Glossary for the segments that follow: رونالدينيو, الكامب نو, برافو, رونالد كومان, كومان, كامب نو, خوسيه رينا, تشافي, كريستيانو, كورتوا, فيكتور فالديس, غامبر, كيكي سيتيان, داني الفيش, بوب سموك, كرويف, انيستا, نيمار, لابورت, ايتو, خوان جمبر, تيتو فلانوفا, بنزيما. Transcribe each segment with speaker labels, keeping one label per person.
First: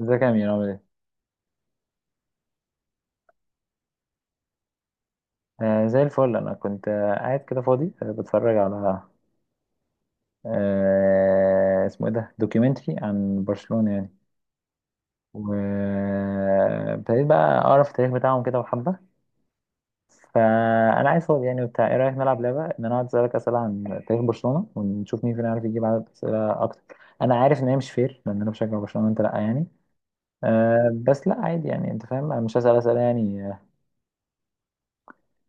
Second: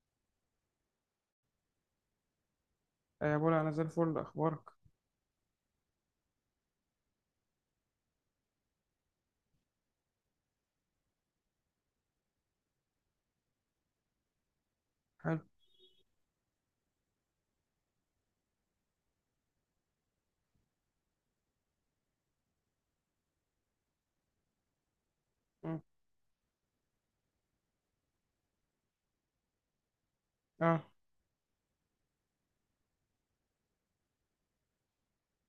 Speaker 1: ازيك يا أمير، عامل ايه؟
Speaker 2: يا بولا انا زي الفل اخبارك.
Speaker 1: زي الفل. أنا كنت قاعد كده فاضي، بتفرج على، اسمه ايه ده؟ دوكيومنتري عن برشلونة يعني.
Speaker 2: حلو.
Speaker 1: وابتديت بقى أقرأ في التاريخ بتاعهم كده وحبة. فأنا عايز فاضي يعني وبتاع، ايه رأيك نلعب لعبة إن أنا أقعد أسألك أسئلة عن تاريخ برشلونة ونشوف مين فينا عارف
Speaker 2: مم.
Speaker 1: يجيب عدد أسئلة أكتر؟ أنا عارف إن هي مش فير لأن أنا بشجع برشلونة وأنت لأ يعني.
Speaker 2: اه
Speaker 1: بس لأ، عادي يعني. أنت فاهم أنا مش هسأل أسئلة يعني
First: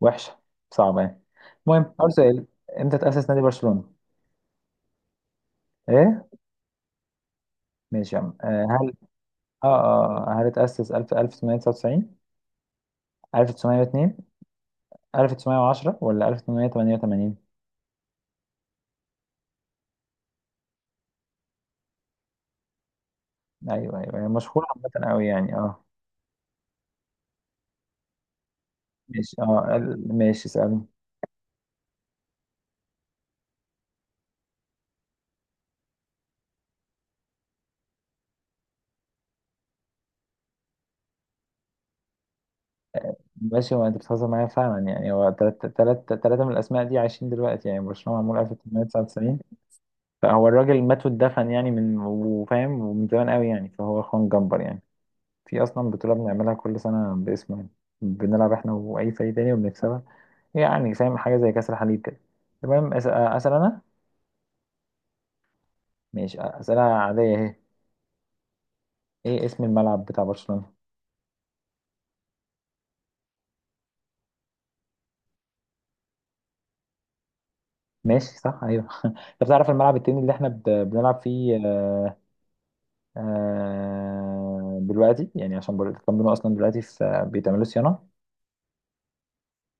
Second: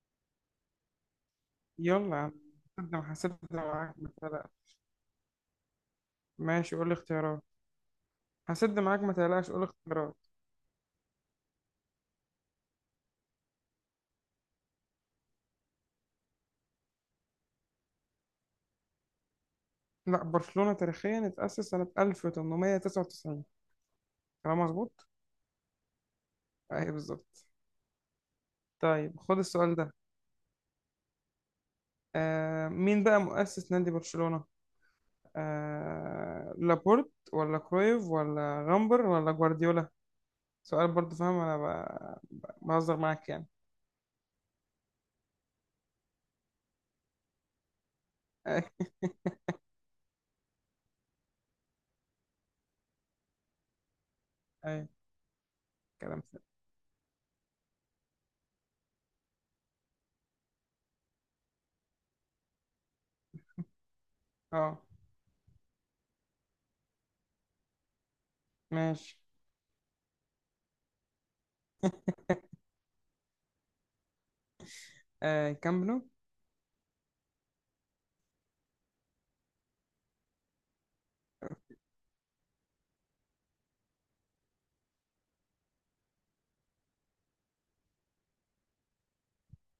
Speaker 1: وحشة، صعبة يعني. المهم، أول
Speaker 2: يلا يا
Speaker 1: سؤال:
Speaker 2: عم.
Speaker 1: امتى
Speaker 2: هسد
Speaker 1: تأسس
Speaker 2: هسد
Speaker 1: نادي
Speaker 2: معاك
Speaker 1: برشلونة؟
Speaker 2: ما تقلقش.
Speaker 1: ايه؟
Speaker 2: ماشي، قول لي اختيارات.
Speaker 1: ماشي يا عم.
Speaker 2: هسد
Speaker 1: هل
Speaker 2: معاك ما تقلقش، قول لي
Speaker 1: اه
Speaker 2: اختيارات.
Speaker 1: اه هل اتأسس 1000، 1999، 1902، 1910 ولا 1888؟
Speaker 2: لا، برشلونة تاريخيا اتأسس سنة 1899.
Speaker 1: ايوه ايوه، هي
Speaker 2: كلام
Speaker 1: مشهورة
Speaker 2: مظبوط.
Speaker 1: عامة قوي يعني اه.
Speaker 2: ايوه بالظبط. طيب
Speaker 1: ماشي
Speaker 2: خد السؤال ده.
Speaker 1: ماشي، اسألني.
Speaker 2: مين بقى مؤسس نادي برشلونة؟ لابورت ولا كرويف ولا غامبر ولا جوارديولا؟ سؤال برضه، فاهم انا بهزر معاك يعني.
Speaker 1: ماشي، هو انت بتهزر معايا فعلا يعني. هو تلاتة من الاسماء دي عايشين دلوقتي يعني. برشلونة معمول
Speaker 2: ايوه.
Speaker 1: 1899، فهو الراجل مات واتدفن يعني من وفاهم ومن زمان قوي يعني. فهو خوان جمبر يعني.
Speaker 2: أيوة،
Speaker 1: في اصلا بطولة
Speaker 2: كلام سهل.
Speaker 1: بنعملها كل سنة باسمه يعني. بنلعب احنا واي فريق تاني وبنكسبها، يعني فاهم، حاجة زي كأس الحليب كده. تمام. اسأل انا.
Speaker 2: اه
Speaker 1: ماشي، اسئلة عادية اهي.
Speaker 2: ماشي.
Speaker 1: ايه اسم الملعب بتاع برشلونة؟
Speaker 2: كامب نو.
Speaker 1: ماشي صح، ايوه انت بتعرف الملعب التاني اللي احنا بنلعب فيه دلوقتي يعني، عشان الكامب نو اصلا دلوقتي في بيتعملوا صيانة.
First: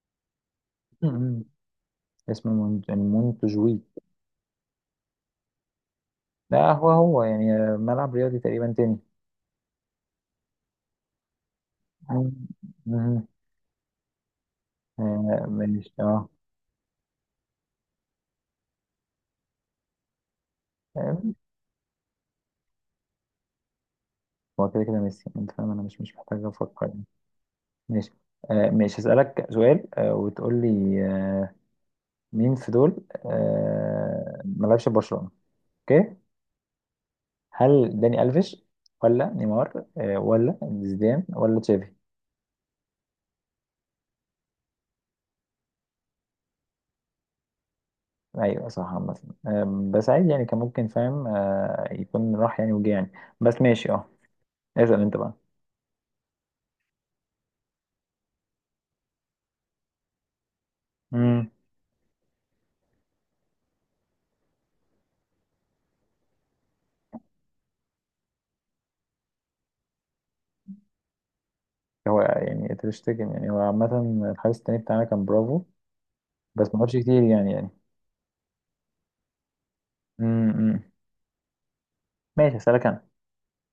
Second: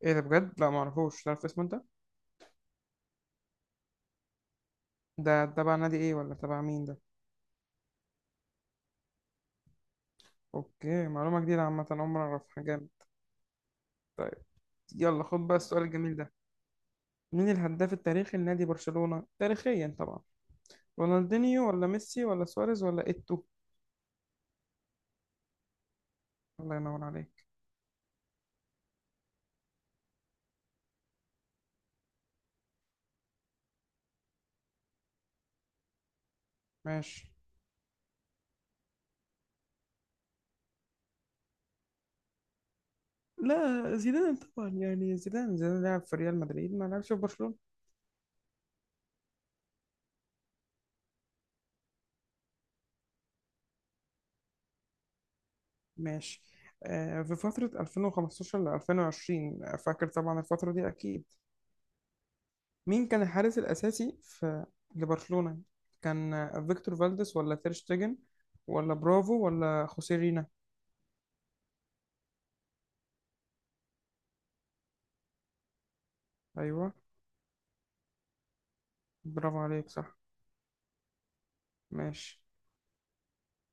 Speaker 2: ايه ده بجد، لا معرفوش،
Speaker 1: مم.
Speaker 2: تعرف اسمه انت؟
Speaker 1: اسمه مونتجوي.
Speaker 2: ده تبع نادي ايه ولا تبع
Speaker 1: لا
Speaker 2: مين
Speaker 1: هو
Speaker 2: ده؟
Speaker 1: هو يعني ملعب رياضي تقريبا تاني.
Speaker 2: اوكي، معلومة جديدة عامة عمري ما
Speaker 1: مم.
Speaker 2: اعرفها، جامد.
Speaker 1: مم.
Speaker 2: يلا خد بقى السؤال
Speaker 1: ماشي
Speaker 2: الجميل
Speaker 1: اه.
Speaker 2: ده. مين الهداف التاريخي لنادي برشلونة، تاريخيا طبعا؟ رونالدينيو ولا ميسي ولا سواريز ولا ايتو؟
Speaker 1: هو كده كده ميسي، انت فاهم، انا مش محتاج
Speaker 2: الله
Speaker 1: افكر يعني.
Speaker 2: ينور عليك.
Speaker 1: ماشي ماشي، هسألك سؤال وتقول لي مين في دول ما لعبش في برشلونة. اوكي.
Speaker 2: ماشي.
Speaker 1: هل داني الفيش، ولا نيمار، ولا زيدان، ولا تشافي؟
Speaker 2: لا، زيدان طبعا، يعني زيدان لعب في ريال مدريد ما لعبش في برشلونة.
Speaker 1: ايوه صح عامة. بس عادي يعني، كان ممكن فاهم يكون راح يعني وجه يعني. بس ماشي اه. اسأل انت بقى.
Speaker 2: ماشي. في فترة 2015 ل 2020، فاكر طبعا الفترة دي أكيد.
Speaker 1: امم،
Speaker 2: مين كان الحارس الأساسي في لبرشلونة؟ كان فيكتور فالديس ولا تير شتيجن ولا برافو ولا خوسيه رينا؟
Speaker 1: هو يعني تشتكي يعني، هو عامة الحارس التاني بتاعنا كان برافو بس ما
Speaker 2: أيوه،
Speaker 1: عملش كتير يعني يعني.
Speaker 2: برافو عليك صح.
Speaker 1: امم
Speaker 2: ماشي.
Speaker 1: ماشي، هسألك انا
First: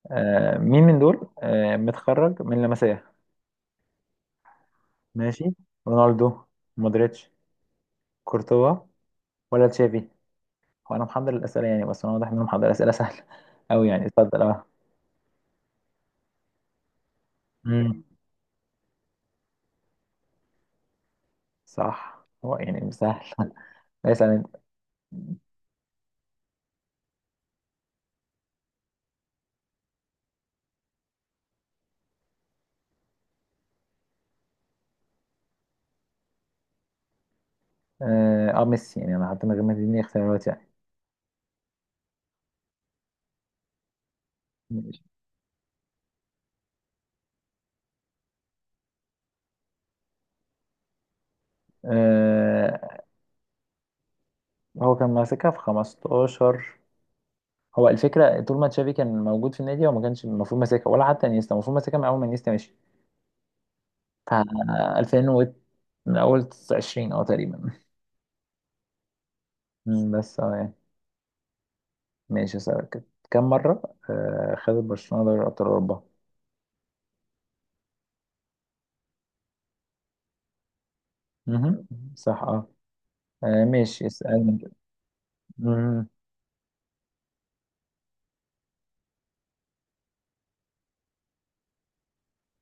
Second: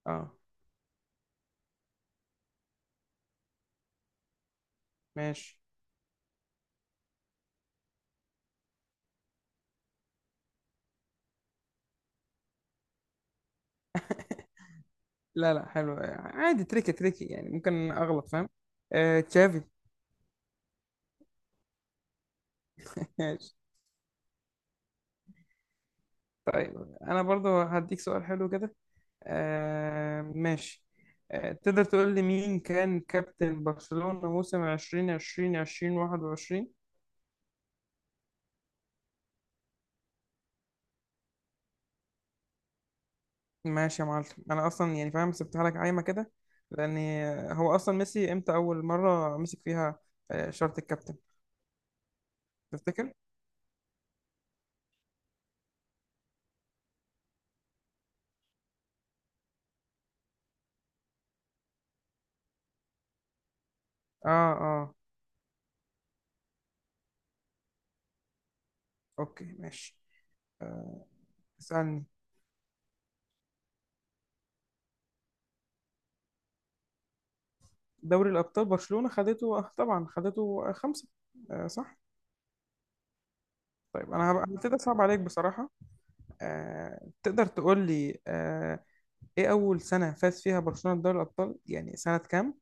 Speaker 2: اه
Speaker 1: مين من دول متخرج من لمسيه؟ ماشي.
Speaker 2: ماشي.
Speaker 1: رونالدو، مودريتش، كورتوا ولا تشافي؟ هو انا محضر الاسئله يعني، بس انا واضح ان انا محضر اسئله سهله قوي يعني، اتفضل اه.
Speaker 2: لا لا، حلو عادي، تريكي تريكي يعني ممكن
Speaker 1: مم.
Speaker 2: أغلط، فاهم. تشافي.
Speaker 1: صح، هو يعني سهل
Speaker 2: ماشي.
Speaker 1: اسال انت.
Speaker 2: طيب أنا برضو هديك سؤال حلو كده. ماشي. تقدر تقول لي مين كان كابتن برشلونة موسم 2020 2021؟
Speaker 1: اه. ميسي يعني، انا حتى من غير ما تديني اختيارات يعني.
Speaker 2: ماشي يا معلم. انا اصلا
Speaker 1: ماشي.
Speaker 2: يعني فاهم سبتها لك عايمه كده، لان هو اصلا ميسي امتى اول مره مسك فيها شارة الكابتن،
Speaker 1: آه،
Speaker 2: تفتكر؟
Speaker 1: هو كان ماسكها في 15. هو الفكره طول ما تشافي كان موجود في النادي هو ما كانش المفروض ماسكها، ولا حتى انيستا المفروض ماسكها من اول ما انيستا مشي بتاع
Speaker 2: اه، اه.
Speaker 1: 2000 و، من أول 20 تقريبا.
Speaker 2: اوكي ماشي.
Speaker 1: مم، بس أه يعني.
Speaker 2: آه، اسالني.
Speaker 1: ماشي، أسألك كده: كم مرة خدت برشلونة دوري أبطال أوروبا؟
Speaker 2: دوري الابطال برشلونه خدته، طبعا خدته خمسه. آه
Speaker 1: مهم.
Speaker 2: صح.
Speaker 1: صح أه. ماشي،
Speaker 2: طيب انا هبقى
Speaker 1: اسألني كده.
Speaker 2: هبتدي اصعب عليك بصراحه.
Speaker 1: مهم.
Speaker 2: تقدر تقول لي ايه اول سنه فاز فيها برشلونه بدوري الابطال، يعني سنه كام؟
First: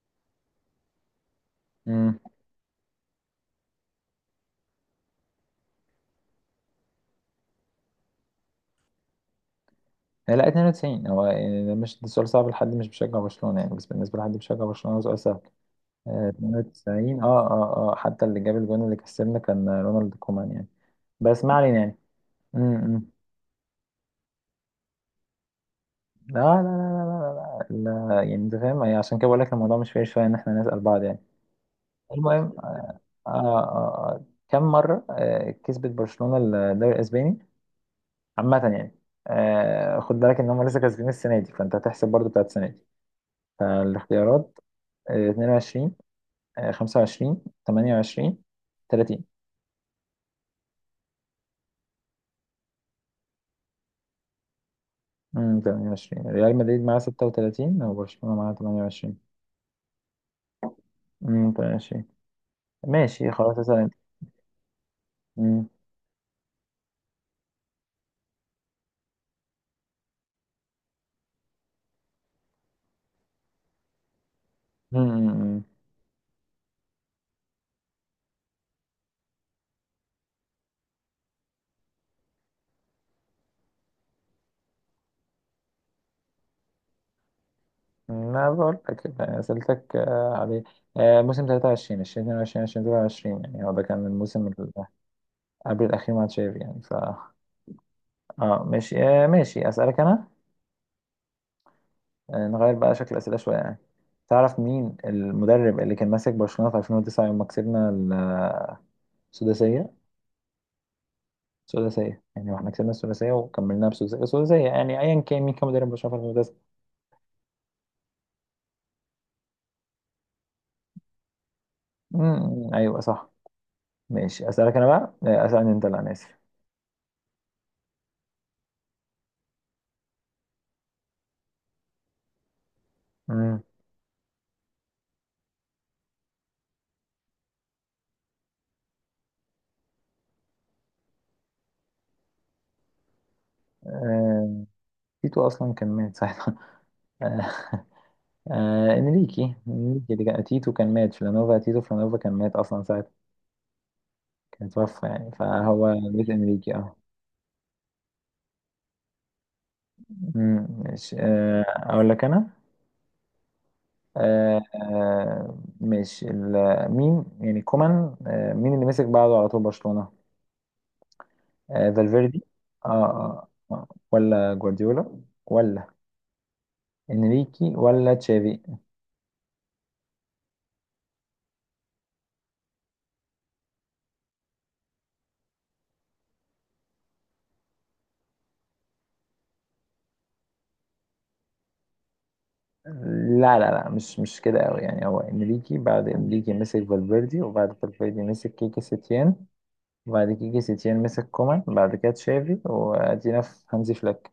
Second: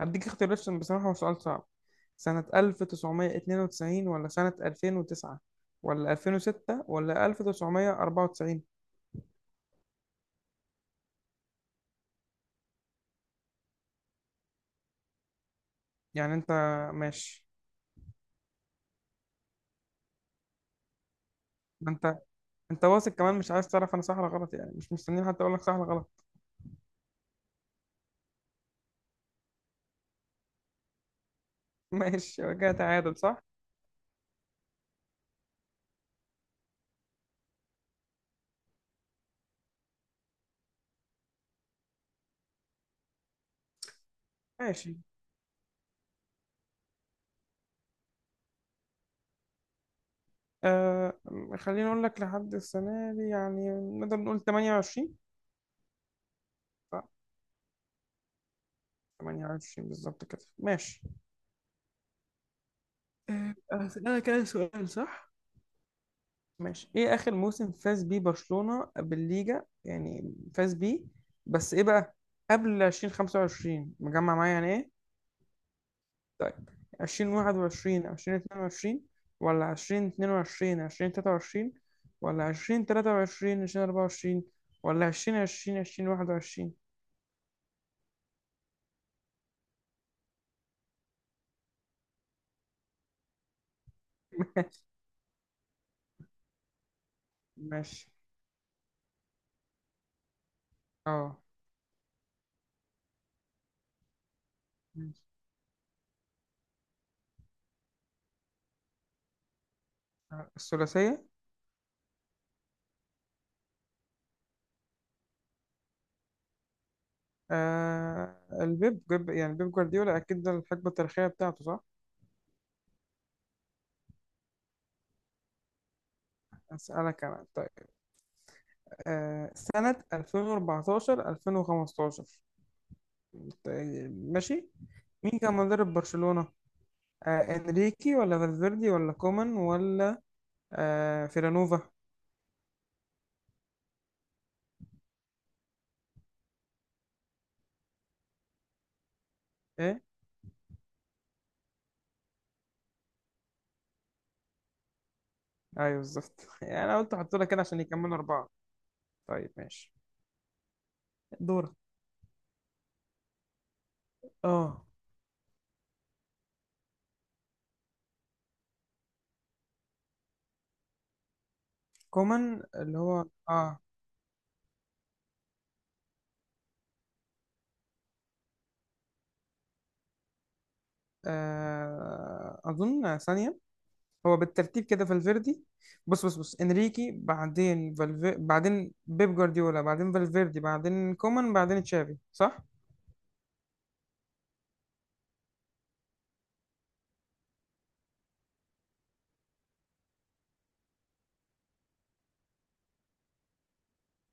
Speaker 2: هديك اختيارات عشان بصراحة هو سؤال صعب.
Speaker 1: مم.
Speaker 2: سنة 1992 ولا سنة 2009 ولا 2006 ولا 1994؟
Speaker 1: لا 92، هو يعني ده مش ده سؤال صعب لحد مش بيشجع برشلونة يعني، بس بالنسبة لحد بيشجع برشلونة هو سؤال سهل.
Speaker 2: يعني انت.
Speaker 1: 92،
Speaker 2: ماشي.
Speaker 1: حتى اللي جاب الجون اللي كسبنا كان رونالد كومان يعني. بس ما علينا
Speaker 2: ما
Speaker 1: يعني.
Speaker 2: انت.
Speaker 1: مم،
Speaker 2: انت
Speaker 1: مم.
Speaker 2: واثق كمان مش عايز تعرف انا صح ولا غلط، يعني مش مستنيين حتى اقول لك صح ولا غلط.
Speaker 1: لا لا لا لا لا، لا، لا، يعني انت فاهم يعني. عشان كده بقول لك الموضوع مش فاير شويه ان احنا نسال بعض يعني.
Speaker 2: ماشي
Speaker 1: المهم
Speaker 2: يبقى
Speaker 1: آه
Speaker 2: كده تعادل
Speaker 1: آه
Speaker 2: صح.
Speaker 1: كم مره كسبت برشلونه الدوري الاسباني عامه يعني؟ خد بالك ان هم لسه كاسبين السنه دي فانت هتحسب برضو بتاعت السنه دي. فالاختيارات:
Speaker 2: ماشي.
Speaker 1: آه 22، آه 25، 28، 30.
Speaker 2: آه خليني اقول لك لحد السنة دي يعني. نقدر نقول 28.
Speaker 1: 28، ريال مدريد معاه
Speaker 2: صح.
Speaker 1: 36 وبرشلونه معاه 28.
Speaker 2: 28 بالظبط كده، ماشي.
Speaker 1: 28. ماشي خلاص، اسال انت.
Speaker 2: هسألك أنا سؤال، صح؟
Speaker 1: امم.
Speaker 2: ماشي، ايه اخر موسم فاز بيه برشلونة بالليجا، يعني فاز بيه بس ايه بقى قبل 2025 مجمع معايا يعني، ايه؟
Speaker 1: أمم، أمم،
Speaker 2: طيب، 2021 2022 ولا 2022 2023 ولا 2023 2024 ولا 2020 2021؟
Speaker 1: ما بقول لك يعني، سألتك عليه. موسم 23، 2022 2023 يعني، هو ده كان الموسم اللي قبل الأخير مع تشافي يعني ف.
Speaker 2: ماشي.
Speaker 1: اه ماشي ماشي، أسألك أنا.
Speaker 2: اه
Speaker 1: نغير بقى شكل الأسئلة شوية يعني. تعرف مين
Speaker 2: ماشي.
Speaker 1: المدرب اللي كان ماسك برشلونة في 2009 يوم ما كسبنا السداسية؟
Speaker 2: الثلاثية.
Speaker 1: السداسية يعني، واحنا كسبنا السداسية وكملناها بسداسية، السداسية يعني. أيا كان، مين كان مدرب برشلونة في 2009؟
Speaker 2: يعني بيب جوارديولا اكيد، ده الحقبة التاريخية بتاعته صح.
Speaker 1: أمم، أيوه صح. ماشي أسألك أنا بقى أسألني أنت، لا أنا آسف.
Speaker 2: اسالك انا طيب. سنة 2014 2015. ماشي. مين كان مدرب برشلونة؟ انريكي ولا فالفيردي ولا كومان ولا فيلانوفا؟
Speaker 1: أمم. تيتو اصلا كان مات ساعتها آه، انريكي.
Speaker 2: ايه؟
Speaker 1: اللي كان تيتو كان مات، فلانوفا، تيتو فلانوفا كان مات اصلا ساعتها، كان توفى يعني، فهو
Speaker 2: ايوه
Speaker 1: مات.
Speaker 2: بالظبط.
Speaker 1: انريكي
Speaker 2: يعني
Speaker 1: اه.
Speaker 2: انا قلت احط لك كده عشان يكملوا اربعة. طيب ماشي.
Speaker 1: أمم، ماشي،
Speaker 2: دورك.
Speaker 1: اقول لك انا.
Speaker 2: اه
Speaker 1: ماشي، مين يعني كومان، مين اللي مسك بعده على طول برشلونة؟ فالفيردي،
Speaker 2: كومان
Speaker 1: آه
Speaker 2: اللي هو
Speaker 1: آه آه، ولا جوارديولا، ولا انريكي، ولا تشافي؟
Speaker 2: اظن ثانية. هو بالترتيب كده، فالفيردي. بص بص بص، انريكي بعدين بعدين بيب جوارديولا بعدين فالفيردي بعدين كومان بعدين تشافي، صح؟
Speaker 1: لا لا لا، مش كده قوي يعني. هو انريكي، بعد انريكي مسك فالفيردي، وبعد فالفيردي مسك كيكي سيتيان، وبعد كيكي سيتيان مسك كومان، بعد كده تشافي، وادينا في هانزي فليك.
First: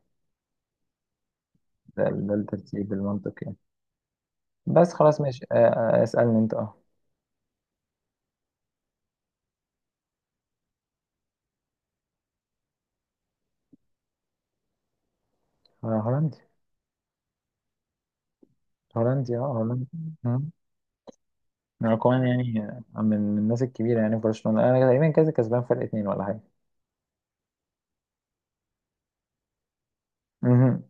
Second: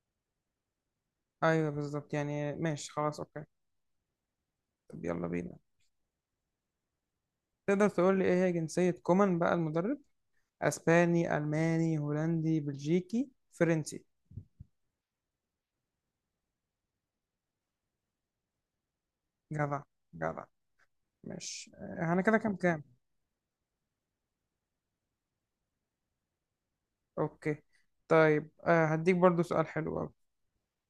Speaker 2: ايوه بالظبط
Speaker 1: ده
Speaker 2: يعني، ماشي
Speaker 1: الترتيب
Speaker 2: خلاص
Speaker 1: المنطقي
Speaker 2: اوكي.
Speaker 1: يعني. بس
Speaker 2: طب
Speaker 1: خلاص
Speaker 2: يلا
Speaker 1: ماشي.
Speaker 2: بينا.
Speaker 1: اسألني انت اه.
Speaker 2: تقدر تقول لي ايه هي جنسية كومان بقى المدرب؟ اسباني، الماني، هولندي، بلجيكي، فرنسي؟
Speaker 1: هولندي. هولندي اه
Speaker 2: جدع.
Speaker 1: هولندي.
Speaker 2: جدع.
Speaker 1: مم.
Speaker 2: ماشي انا
Speaker 1: كومان
Speaker 2: كده كام
Speaker 1: يعني
Speaker 2: كام.
Speaker 1: من الناس الكبيرة يعني في برشلونة. انا تقريبا كذا كسبان فرق اتنين ولا حاجة.
Speaker 2: اوكي طيب. هديك برضو سؤال حلو قوي.
Speaker 1: مهم.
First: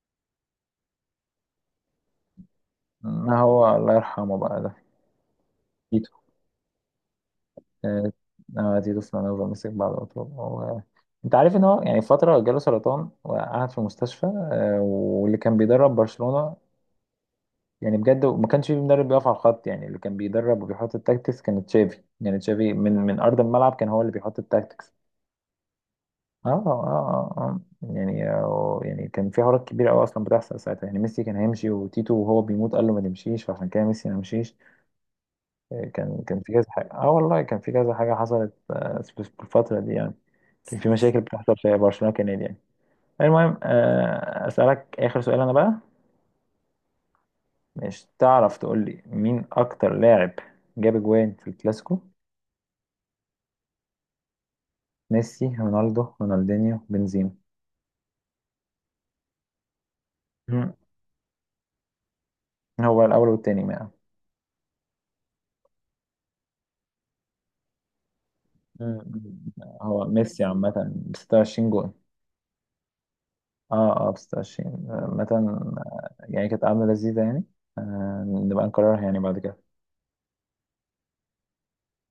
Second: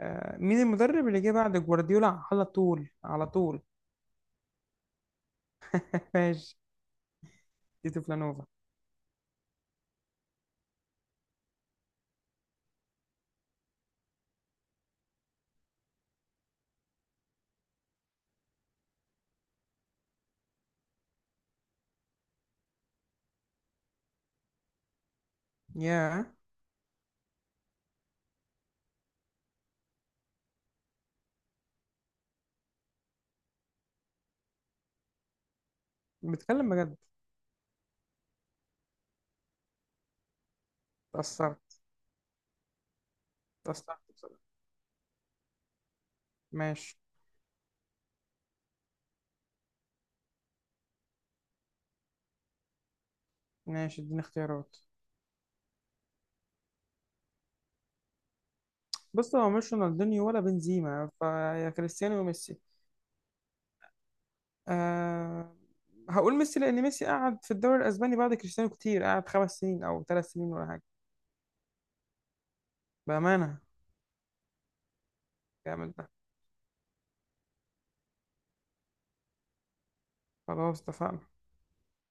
Speaker 2: مين المدرب اللي جه بعد جوارديولا على طول على
Speaker 1: ما
Speaker 2: طول؟
Speaker 1: هو الله يرحمه بقى ده. تيتو.
Speaker 2: ماشي. تيتو
Speaker 1: آه،
Speaker 2: فلانوفا.
Speaker 1: تيتو فلانوفا مسك بعد أطول. انت عارف ان هو يعني فتره جاله سرطان وقعد في المستشفى، واللي كان بيدرب برشلونه يعني بجد ما كانش في مدرب بيقف على الخط يعني. اللي كان بيدرب وبيحط التاكتكس كان تشافي يعني. تشافي من ارض الملعب كان هو اللي بيحط التاكتكس.
Speaker 2: ياه.
Speaker 1: اه اه اه آه. يعني يعني كان في حوارات كبيره قوي اصلا بتحصل ساعتها يعني. ميسي كان هيمشي، وتيتو وهو بيموت قال له ما تمشيش، فعشان كده ميسي ما مشيش. كان في كذا
Speaker 2: بتكلم
Speaker 1: حاجه
Speaker 2: بجد؟
Speaker 1: اه. والله كان في كذا حاجه حصلت في الفتره دي يعني. كان في مشاكل بتحصل في
Speaker 2: اتأثرت.
Speaker 1: برشلونه كنادي يعني. المهم
Speaker 2: اتأثرت بصراحة.
Speaker 1: أسألك آخر سؤال أنا بقى.
Speaker 2: ماشي.
Speaker 1: مش تعرف تقول لي مين أكتر لاعب جاب أجوان في الكلاسيكو؟
Speaker 2: ماشي اديني اختيارات.
Speaker 1: ميسي، رونالدو، رونالدينيو، بنزيما؟
Speaker 2: بص هو مش رونالدينيو ولا
Speaker 1: مم.
Speaker 2: بنزيما، فيا كريستيانو وميسي.
Speaker 1: هو الأول والتاني ما.
Speaker 2: أه. هقول ميسي لأن ميسي قعد في الدوري الأسباني بعد كريستيانو
Speaker 1: مم.
Speaker 2: كتير، قعد خمس سنين
Speaker 1: هو
Speaker 2: أو ثلاث
Speaker 1: ميسي
Speaker 2: سنين ولا
Speaker 1: عامة
Speaker 2: حاجة.
Speaker 1: ب 26 جون.
Speaker 2: بأمانة.
Speaker 1: اه ب 26 عامة.
Speaker 2: كامل ده.
Speaker 1: يعني كانت قعدة لذيذة يعني. نبقى نكررها يعني بعد كده.
Speaker 2: خلاص اتفقنا.